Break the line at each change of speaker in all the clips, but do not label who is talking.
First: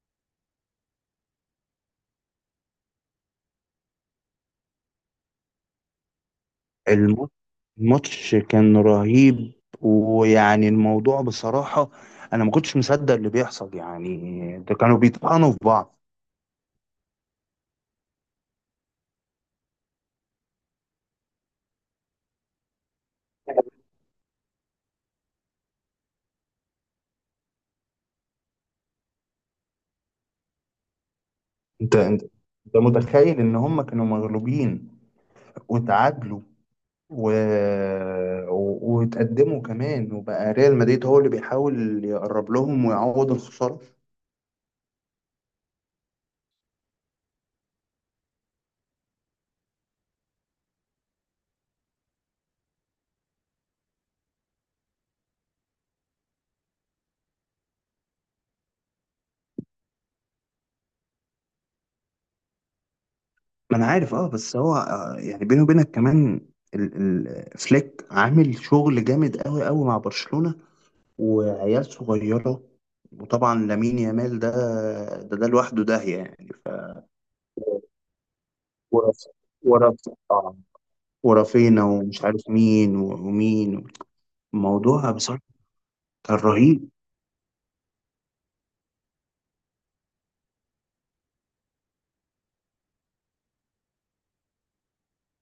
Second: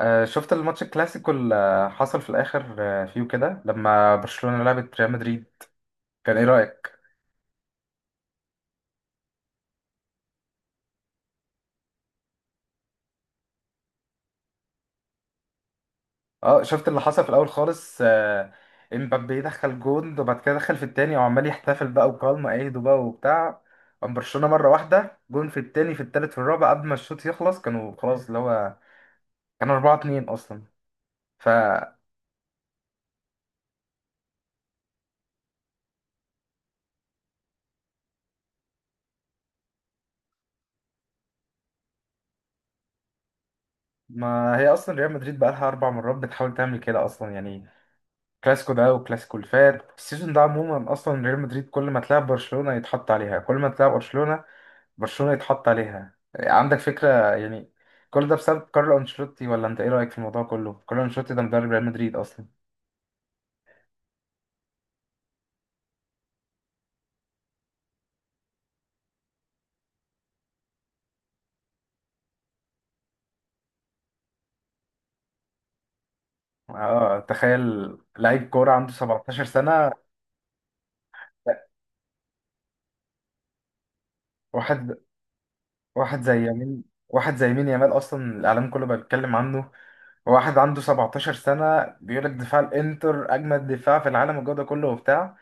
شفت الماتش الكلاسيكو اللي حصل في الاخر، فيه كده لما برشلونة لعبت ريال مدريد. كان ايه رأيك؟
الم- الماتش كان رهيب. ويعني الموضوع بصراحة، أنا ما كنتش مصدق اللي بيحصل، يعني ده كانوا بيطحنوا في بعض.
اه شفت اللي حصل في الاول خالص، امبابي دخل جون وبعد كده دخل في التاني وعمال يحتفل بقى وبالما ايده بقى وبتاع. قام برشلونة مرة واحدة، جون في التاني في التالت في الرابع قبل ما الشوط يخلص. كانوا خلاص اللي هو كانوا 4-2 اصلا.
أنت
فما
أنت أنت متخيل إن هم كانوا مغلوبين، وتعادلوا، و... وتقدموا كمان، وبقى ريال مدريد هو اللي بيحاول يقرب لهم ويعوض الخسارة.
هي اصلا ريال مدريد بقى لها 4 مرات بتحاول تعمل كده اصلا، يعني كلاسيكو ده وكلاسيكو اللي فات السيزون ده عموما. اصلا ريال مدريد كل ما تلاعب برشلونة يتحط عليها، كل ما تلاعب برشلونة يتحط عليها، عندك فكرة؟ يعني كل ده بسبب كارلو انشيلوتي، ولا انت ايه رأيك في الموضوع كله؟ كارلو انشيلوتي ده مدرب ريال مدريد اصلا.
ما أنا عارف، أه، بس هو يعني بيني وبينك كمان، فليك عامل شغل جامد أوي أوي مع برشلونة، وعيال صغيرة، وطبعا لامين يامال ده، ده لوحده داهية، يعني ف-
اه تخيل لعيب كورة عنده
ورف
17 سنة.
ورف آه، ورافينا ومش عارف مين ومين.
واحد
الموضوع بصراحة
واحد
كان
زي يمين،
رهيب.
واحد زي مين. يامال اصلا الاعلام كله بقى بيتكلم عنه. واحد عنده 17 سنة بيقول لك دفاع الانتر اجمد دفاع في العالم، والجو ده كله وبتاع.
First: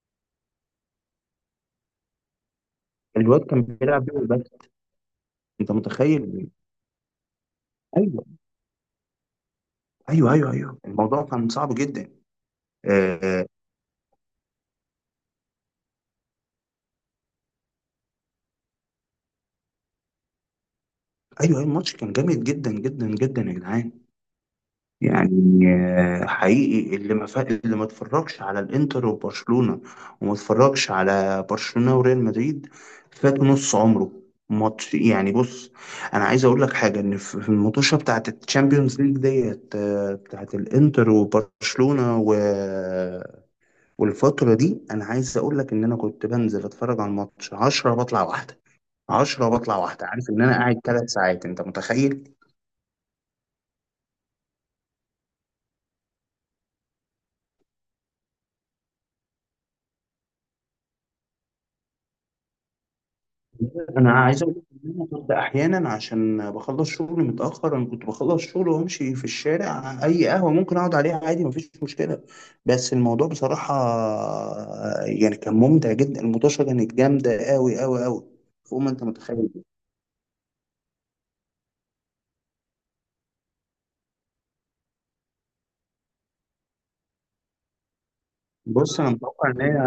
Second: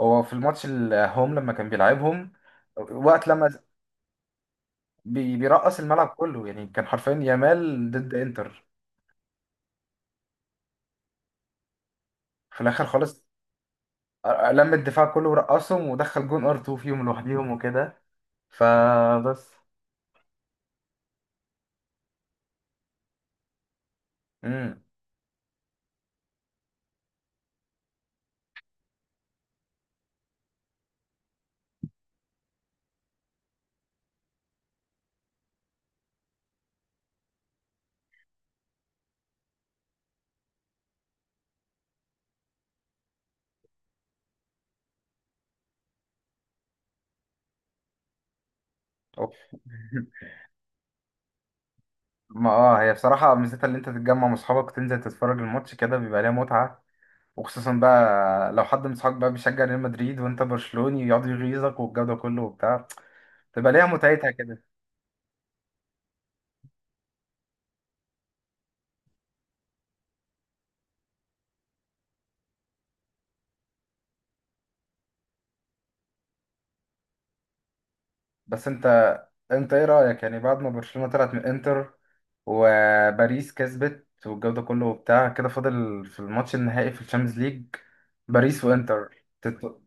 هو في الماتش الهوم لما كان بيلعبهم وقت
الواد
لما
كان بيلعب بيه بس. انت
بيرقص الملعب كله،
متخيل؟
يعني كان حرفيا يامال ضد
ايوه،
انتر.
ايوه، ايوه، ايوه، الموضوع كان صعب جدا.
في الاخر
آه،
خالص
آه،
لم الدفاع كله ورقصهم ودخل جون ار 2 فيهم لوحديهم وكده. فبس.
ايوه، أيوة، الماتش كان جامد جدا جدا جدا يا جدعان.
امم
يعني، حقيقي، اللي ما اتفرجش على الانتر وبرشلونة، وما اتفرجش على برشلونة وريال مدريد، فات نص عمره. ماتش، يعني، بص. انا عايز اقول لك حاجه، ان في المطوشه بتاعت الشامبيونز ليج ديت، بتاعت الانتر وبرشلونه والفتره دي، انا عايز اقول لك ان انا كنت بنزل اتفرج على الماتش 10 بطلع واحده،
أوف.
10 بطلع واحده، عارف ان انا قاعد 3 ساعات؟ انت متخيل؟
ما اه هي بصراحة ميزتها اللي انت تتجمع مع اصحابك وتنزل تتفرج الماتش كده، بيبقى ليها متعة. وخصوصا بقى لو حد من اصحابك بقى بيشجع ريال مدريد وانت برشلوني يقعد يغيظك، والجو ده كله وبتاع، تبقى ليها
انا
متعتها
عايز اقول
كده.
لك ان انا كنت احيانا عشان بخلص شغلي متاخر، انا كنت بخلص شغل وامشي في الشارع، اي قهوه ممكن اقعد عليها عادي، مفيش مشكله. بس الموضوع بصراحه، يعني كان ممتع جدا. المطاشه كانت جامده قوي قوي قوي،
بس
فوق
انت
ما انت متخيل.
انت ايه رأيك يعني بعد ما برشلونة طلعت من انتر وباريس كسبت والجو ده كله وبتاع كده؟ فاضل في الماتش النهائي في الشامبيونز ليج باريس
بص، انا
وانتر
متوقع ان هي،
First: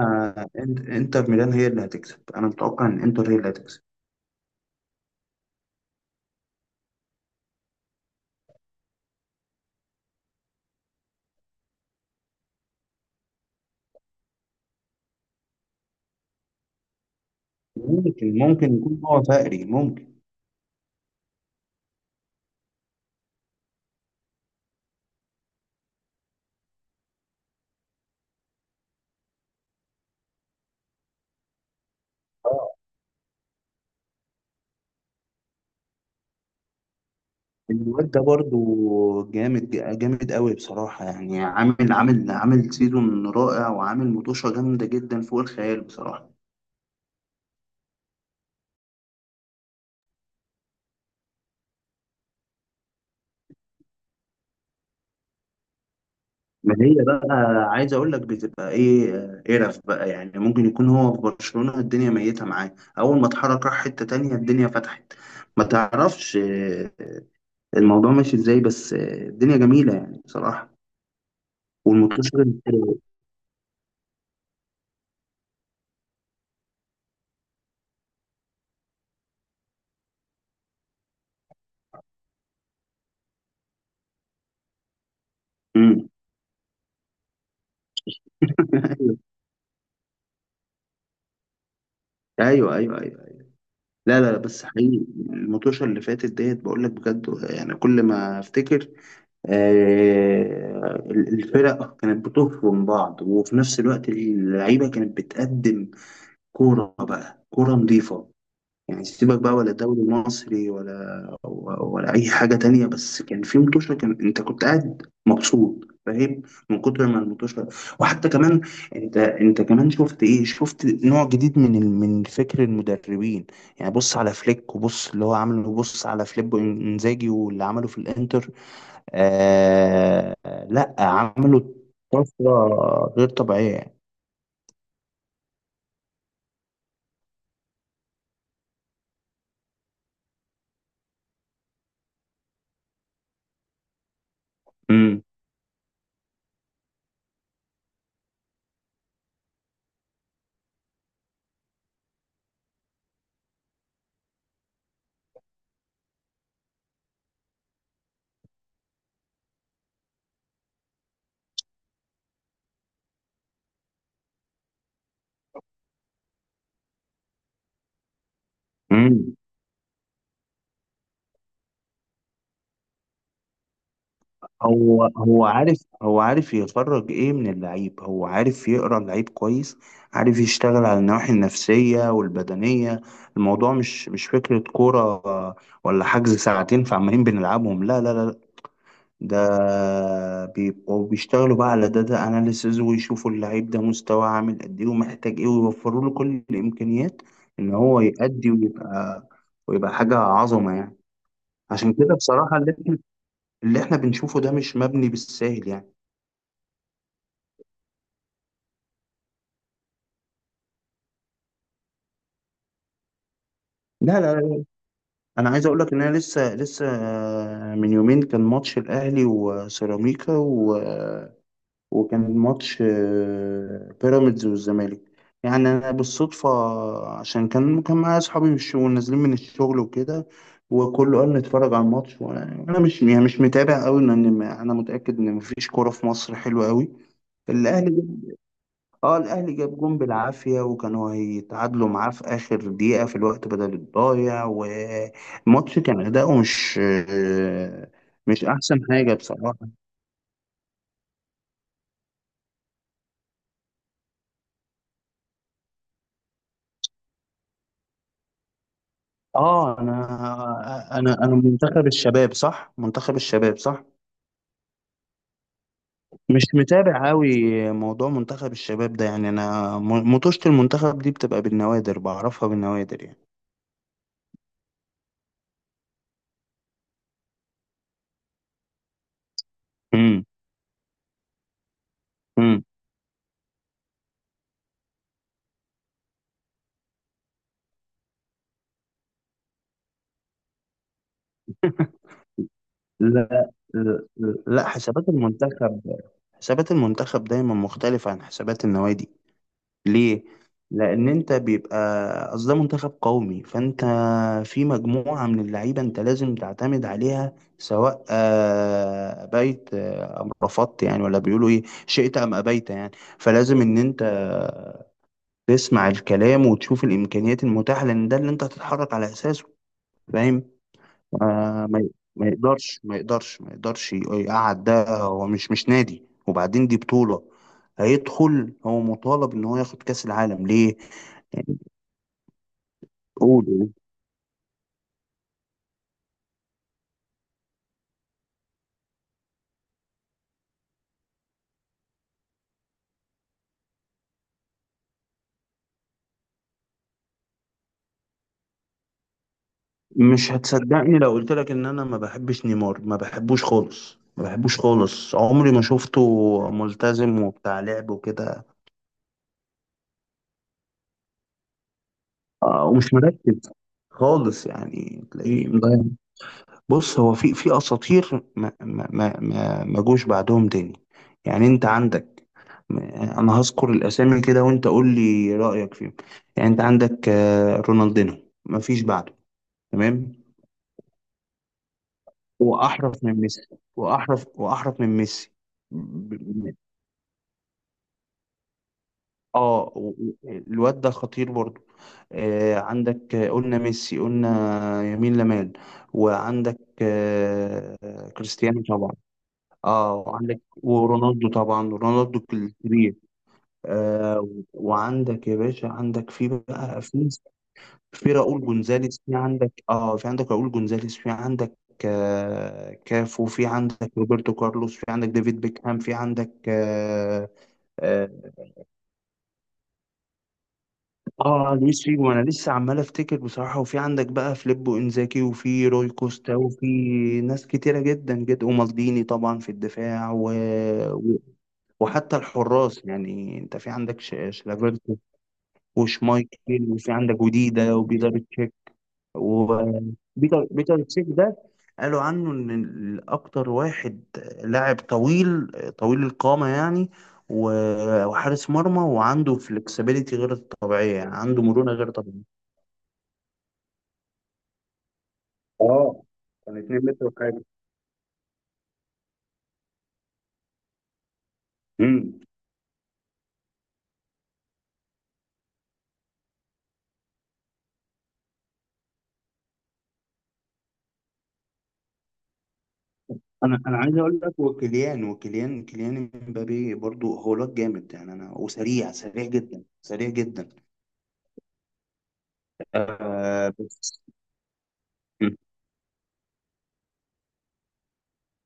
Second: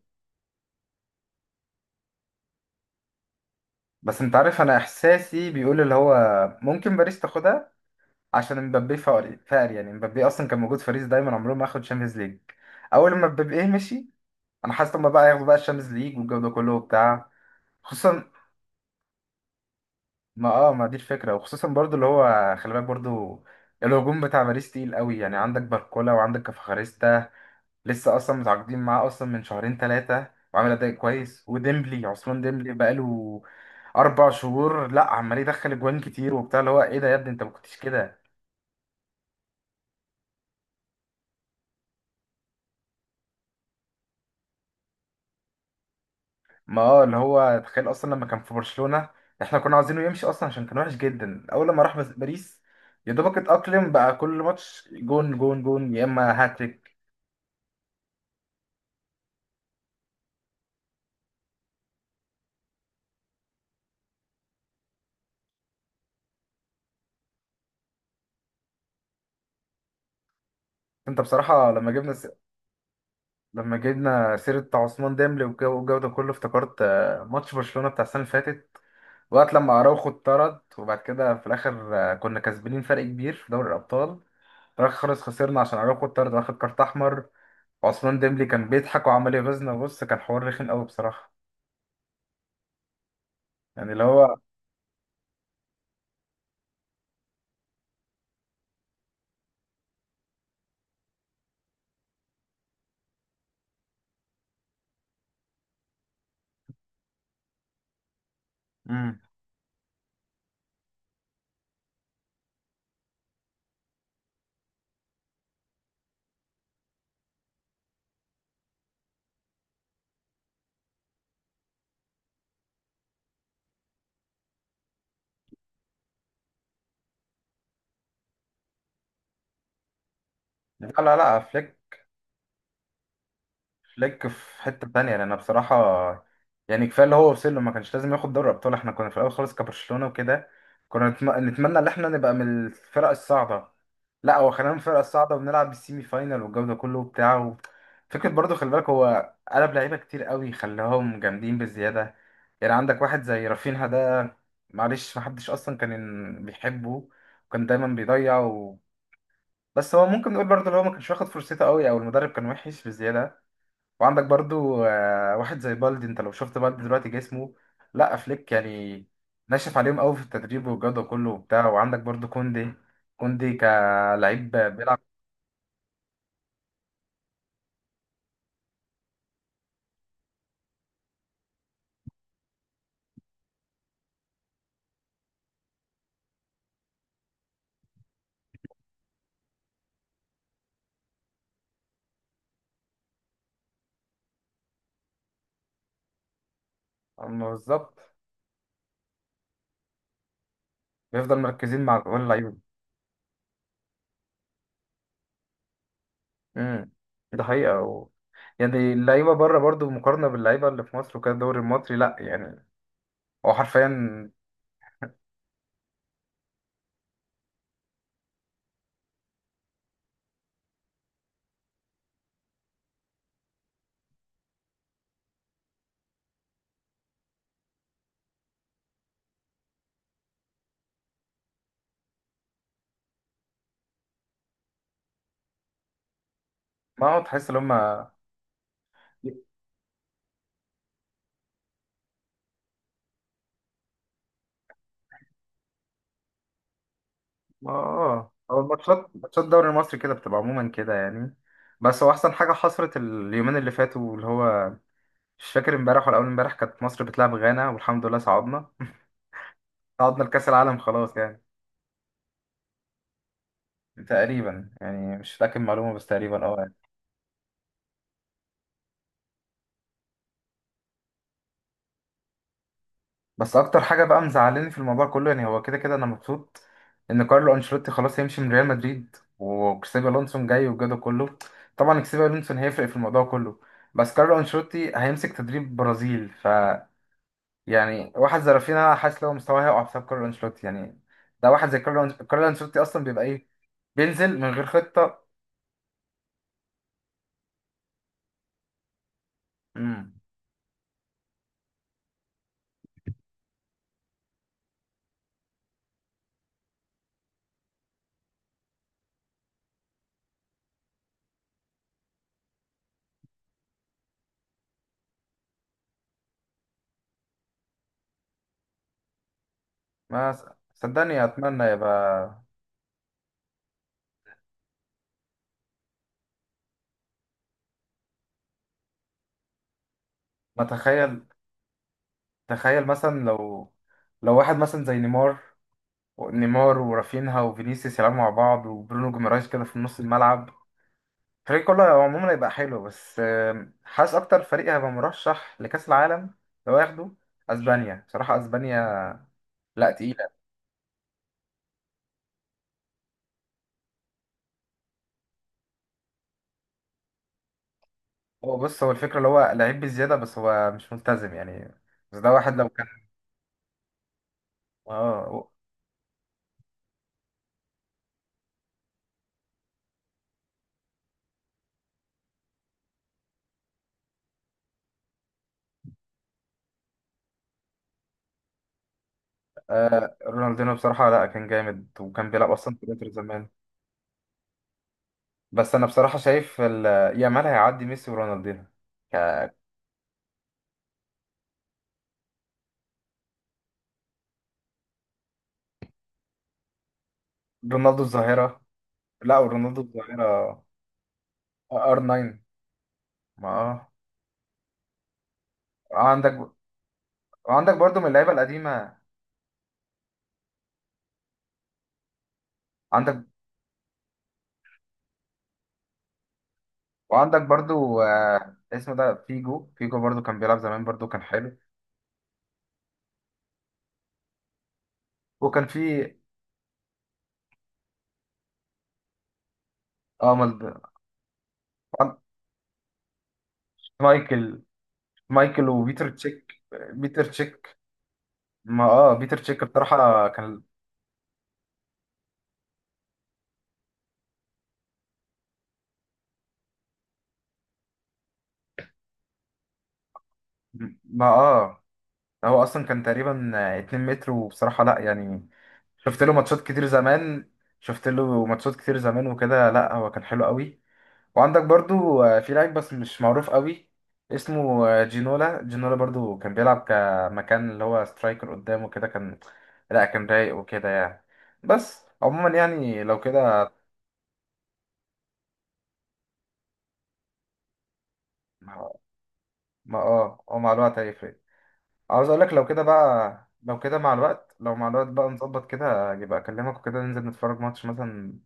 انتر ميلان هي اللي هتكسب. انا متوقع ان انتر هي اللي هتكسب.
بس انت عارف انا احساسي بيقول اللي هو ممكن باريس تاخدها. عشان مبابي فقر يعني. مبابي اصلا كان موجود في باريس دايما عمره ما اخد شامبيونز ليج. اول ما مبابي إيه مشي، انا حاسس ان هما بقى ياخدوا بقى الشامبيونز ليج والجو ده كله وبتاع. خصوصا
ممكن يكون هو فقري. ممكن.
ما دي الفكره. وخصوصا برضو اللي هو خلي بالك برضو الهجوم بتاع باريس تقيل قوي. يعني عندك باركولا وعندك كفخاريستا، لسه اصلا متعاقدين معاه اصلا من شهرين ثلاثه وعامل اداء كويس. وديمبلي، عثمان ديمبلي، بقاله 4 شهور، لا عمال يدخل اجوان كتير وبتاع، اللي هو ايه ده يا ابني انت ما كنتش
الواد
كده.
ده برضو جامد، جامد قوي بصراحة، يعني عامل سيزون رائع، وعامل مطوشة جامدة جدا فوق الخيال بصراحة.
ما اه اللي هو تخيل اصلا لما كان في برشلونة احنا كنا عايزينه يمشي اصلا عشان كان وحش جدا. اول لما راح باريس، يا دوبك اتأقلم بقى. كل ماتش جون جون جون يا اما
ما هي
هاتريك.
بقى، عايز اقول لك بتبقى ايه، قرف بقى، يعني ممكن يكون هو في برشلونة الدنيا ميتة معاه، اول ما اتحرك راح حتة تانية الدنيا فتحت. ما تعرفش الموضوع ماشي ازاي، بس الدنيا جميلة يعني بصراحة.
انت بصراحة
والمطوشة.
لما جبنا سيرة بتاع عثمان ديمبلي والجو ده كله، افتكرت ماتش برشلونة بتاع السنة اللي فاتت وقت لما اراوخو اتطرد. وبعد كده في الاخر كنا كسبانين فرق كبير في دوري الابطال. في الاخر خالص خسرنا عشان اراوخو
مم.
اتطرد واخد كارت احمر. وعثمان ديمبلي كان بيضحك وعمال يغيظنا. بص كان حوار رخم قوي بصراحة
ايوه، ايوه، ايوه.
يعني اللي
لا، لا،
هو.
لا، بس حقيقي المطوشة اللي فاتت ديت، بقول لك بجد، يعني كل ما افتكر الفرق كانت بتفرم بعض، وفي نفس الوقت اللعيبة كانت بتقدم كورة بقى، كورة نظيفة يعني.
امم
سيبك بقى ولا دوري مصري ولا اي حاجه تانية، بس كان في متوشه كان، انت كنت قاعد مبسوط، فاهم؟ من كتر ما المتوشه. وحتى كمان، انت كمان شفت ايه، شفت نوع جديد من من فكر المدربين. يعني بص على فليك، وبص اللي هو عامله، وبص على فليبو انزاجي واللي عمله في الانتر. آه،
لا
لا،
لا لا،
عملوا طفره غير طبيعيه.
فليك في حتة تانية، لأن بصراحة يعني كفاية اللي هو وصل له، ما كانش لازم ياخد دوري أبطال. احنا كنا في الأول خالص كبرشلونة وكده كنا نتمنى إن احنا نبقى من الفرق الصاعدة. لا هو خلينا من الفرق الصاعدة وبنلعب السيمي فاينال والجو ده كله وبتاع و... فكرة برضه خلي بالك هو قلب لعيبة كتير قوي خلاهم جامدين بالزيادة. يعني عندك واحد زي رافينها ده، معلش محدش أصلا كان بيحبه وكان دايما بيضيع، بس هو ممكن نقول برضه اللي هو ما كانش واخد فرصته قوي، او المدرب كان وحش بزياده. وعندك برضه واحد زي بالدي. انت لو شفت بالدي دلوقتي جسمه، لا فليك يعني
امم.
ناشف عليهم قوي في التدريب والجوده كله وبتاع. وعندك برضه كوندي. كلعيب بيلعب،
هو عارف يخرج ايه من اللعيب، هو عارف يقرا اللعيب كويس، عارف يشتغل على النواحي النفسية والبدنية. الموضوع مش فكرة كورة، آه، ولا حجز ساعتين فعمالين بنلعبهم. لا، لا، لا. ده بيبقوا بيشتغلوا بقى على داتا اناليسز، ويشوفوا اللعيب ده مستواه عامل قد ايه، ومحتاج ايه، ويوفروا له كل الامكانيات ان
بالظبط،
هو يأدي ويبقى حاجة عظمة يعني.
بيفضل مركزين
عشان
مع كل
كده
اللعيبه.
بصراحة، اللي احنا بنشوفه ده مش مبني بالساهل يعني.
امم ده حقيقه و... يعني اللعيبه بره برضه مقارنه باللعيبه اللي في مصر وكده الدوري المصري، لا يعني هو
لا،
حرفيا.
لا، لا. انا عايز اقول لك ان انا لسه من يومين كان ماتش الاهلي وسيراميكا، وكان ماتش بيراميدز والزمالك. يعني انا بالصدفه، عشان كان معايا اصحابي في الشغل نازلين من الشغل وكده، وكله قال نتفرج على الماتش. وانا مش، يعني مش متابع قوي، لان انا متاكد ان مفيش كوره في مصر حلوه قوي.
ما هو تحس ان هم.
الاهلي، اه، الاهلي جاب جون بالعافيه، وكانوا هيتعادلوا معاه في اخر دقيقه في الوقت بدل الضايع. والماتش كان اداؤه مش
ما اه
مش
هو
احسن
الماتشات
حاجه
ماتشات الدوري
بصراحه.
المصري كده بتبقى عموما كده يعني. بس هو احسن حاجه حصلت اليومين اللي فاتوا اللي هو مش فاكر امبارح ولا اول امبارح كانت مصر بتلعب غانا، والحمد لله صعدنا.
اه،
صعدنا لكاس العالم
انا انا
خلاص
انا
يعني
منتخب الشباب صح، منتخب الشباب صح.
تقريبا، يعني مش فاكر معلومه بس
مش
تقريبا اه يعني.
متابع قوي. موضوع منتخب الشباب ده، يعني انا مطوشة المنتخب دي بتبقى بالنوادر، بعرفها بالنوادر يعني.
بس اكتر حاجه بقى مزعلاني في الموضوع كله يعني، هو كده كده انا مبسوط ان كارلو انشيلوتي خلاص هيمشي من ريال مدريد وكسيبي
امم.
الونسون جاي والجو كله. طبعا كسيبي الونسون
امم.
هيفرق في الموضوع كله. بس كارلو انشيلوتي هيمسك تدريب برازيل. ف يعني واحد زي رافينيا حاسس لو مستواه هيقع بسبب كارلو انشيلوتي يعني. ده واحد زي كارلو انشيلوتي اصلا بيبقى ايه؟
لا، لا،
بينزل من غير
لا، حسابات
خطة.
المنتخب، حسابات المنتخب دايما مختلفة عن حسابات النوادي.
امم
ليه؟ لأن أنت بيبقى، أصل ده منتخب قومي، فأنت في مجموعة من اللعيبة أنت لازم تعتمد عليها، سواء أبيت أم رفضت، يعني ولا بيقولوا إيه؟ شئت أم أبيت يعني. فلازم إن أنت تسمع الكلام وتشوف الإمكانيات المتاحة، لأن ده اللي أنت هتتحرك على أساسه.
ما
فاهم؟
س- صدقني اتمنى
آه، ما
يبقى.
يقدرش ما يقدرش ما يقدرش يقعد، ده هو مش نادي. وبعدين دي بطولة هيدخل، هو مطالب ان هو ياخد كأس العالم.
ما
ليه؟
تخيل.
يعني،
تخيل مثلا
قول.
لو واحد مثلا زي نيمار ورافينها وفينيسيوس يلعبوا مع بعض وبرونو جيمارايز كده في نص الملعب. الفريق كله عموما هيبقى حلو. بس حاسس اكتر فريق هيبقى مرشح لكأس العالم لو ياخده، اسبانيا بصراحة. اسبانيا لا تقيل.
مش هتصدقني لو قلت لك ان انا ما بحبش نيمار، ما بحبوش خالص، ما بحبوش خالص، عمري ما شفته ملتزم وبتاع لعب وكده.
هو بص هو الفكرة اللي هو لعيب بزيادة بس هو مش ملتزم يعني. بس ده واحد لو كان
ومش مركز خالص يعني،
اه.
تلاقيه مضيع. بص، هو في اساطير ما جوش بعدهم تاني. يعني انت عندك، انا هذكر الاسامي كده وانت قول لي رايك فيهم. يعني انت عندك رونالدينو، ما فيش بعده. تمام.
رونالدينو بصراحة، لا كان جامد وكان بيلعب أصلا في
واحرف
الإنتر
من ميسي،
زمان.
واحرف من ميسي.
بس أنا
ب-
بصراحة
ب-
شايف يامال هيعدي ميسي ورونالدينو. ك-
الواد ده خطير برضو. آه، عندك قلنا ميسي، قلنا يمين لمال. وعندك
رونالدو الظاهرة.
كريستيانو طبعا.
لا ورونالدو
اه، وعندك
الظاهرة.
ورونالدو طبعا،
ار
رونالدو
9.
الكبير.
ما اه
آه، وعندك يا باشا، عندك في
عندك.
بقى في
وعندك برضو من
في
اللعيبة
راؤول
القديمة
جونزاليس، في عندك، في عندك راؤول جونزاليس، في عندك
عندك.
كافو، في عندك روبرتو كارلوس، في عندك ديفيد بيكهام، في عندك
وعندك برضو
اه
اسمه ده فيجو. برضو كان بيلعب زمان برضو كان حلو.
لويس فيجو. انا لسه عمال افتكر بصراحه. وفي عندك بقى فليبو انزاكي،
وكان
وفي روي
في
كوستا، وفي ناس كتيره جدا جدا، ومالديني طبعا في الدفاع.
اه
وحتى الحراس، يعني انت في عندك
مايكل.
شلافيرتو
وبيتر تشيك.
وشمايكل، وفي عندك
بيتر
وديدا
تشيك
وبيتر تشيك.
ما اه بيتر تشيك بصراحة
وبيتر
كان.
بيتر تشيك ده قالوا عنه ان اكتر واحد، لاعب طويل، طويل القامة يعني، وحارس مرمى، وعنده فلكسبيليتي غير طبيعية، يعني
ما
عنده مرونة
اه
غير طبيعية.
هو اصلا كان تقريبا 2 متر، وبصراحة لا يعني
اه،
شفت له
كان
ماتشات
2
كتير
متر وحاجة.
زمان. وكده لا هو كان حلو قوي. وعندك
امم.
برضو في لعيب بس مش معروف قوي، اسمه جينولا. برضو كان بيلعب كمكان اللي هو سترايكر قدامه كده، كان لا كان رايق وكده يعني. بس عموما يعني لو
انا
كده
انا عايز اقول لك، وكيليان وكيليان كيليان امبابي برضو، هو لوك جامد يعني، انا
ما
وسريع، سريع جدا، سريع جدا.
او مع الوقت هيفرق. عاوز اقول لك لو كده بقى،
آه،
لو كده
بس،
مع الوقت، مع الوقت بقى نظبط كده، يبقى اكلمك وكده ننزل نتفرج ماتش مثلا.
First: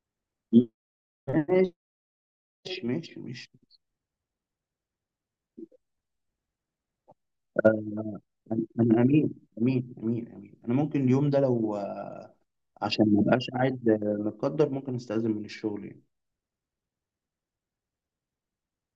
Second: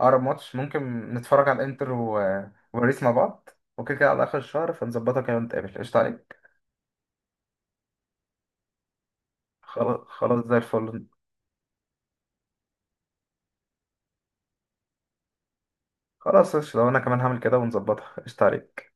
اقرب ماتش ممكن نتفرج على
ماشي،
الانتر و... وباريس مع
ماشي،
بعض
ماشي.
وكده كده على اخر الشهر. فنظبطها كده ونتقابل، قشطة عليك.
انا امين، امين، امين،
خلاص
امين،
زي
انا ممكن
الفل.
اليوم ده لو عشان ما ابقاش قاعد متقدر، ممكن استاذن من الشغل يعني.
خلاص قشطة وانا كمان هعمل كده ونظبطها، قشطة عليك.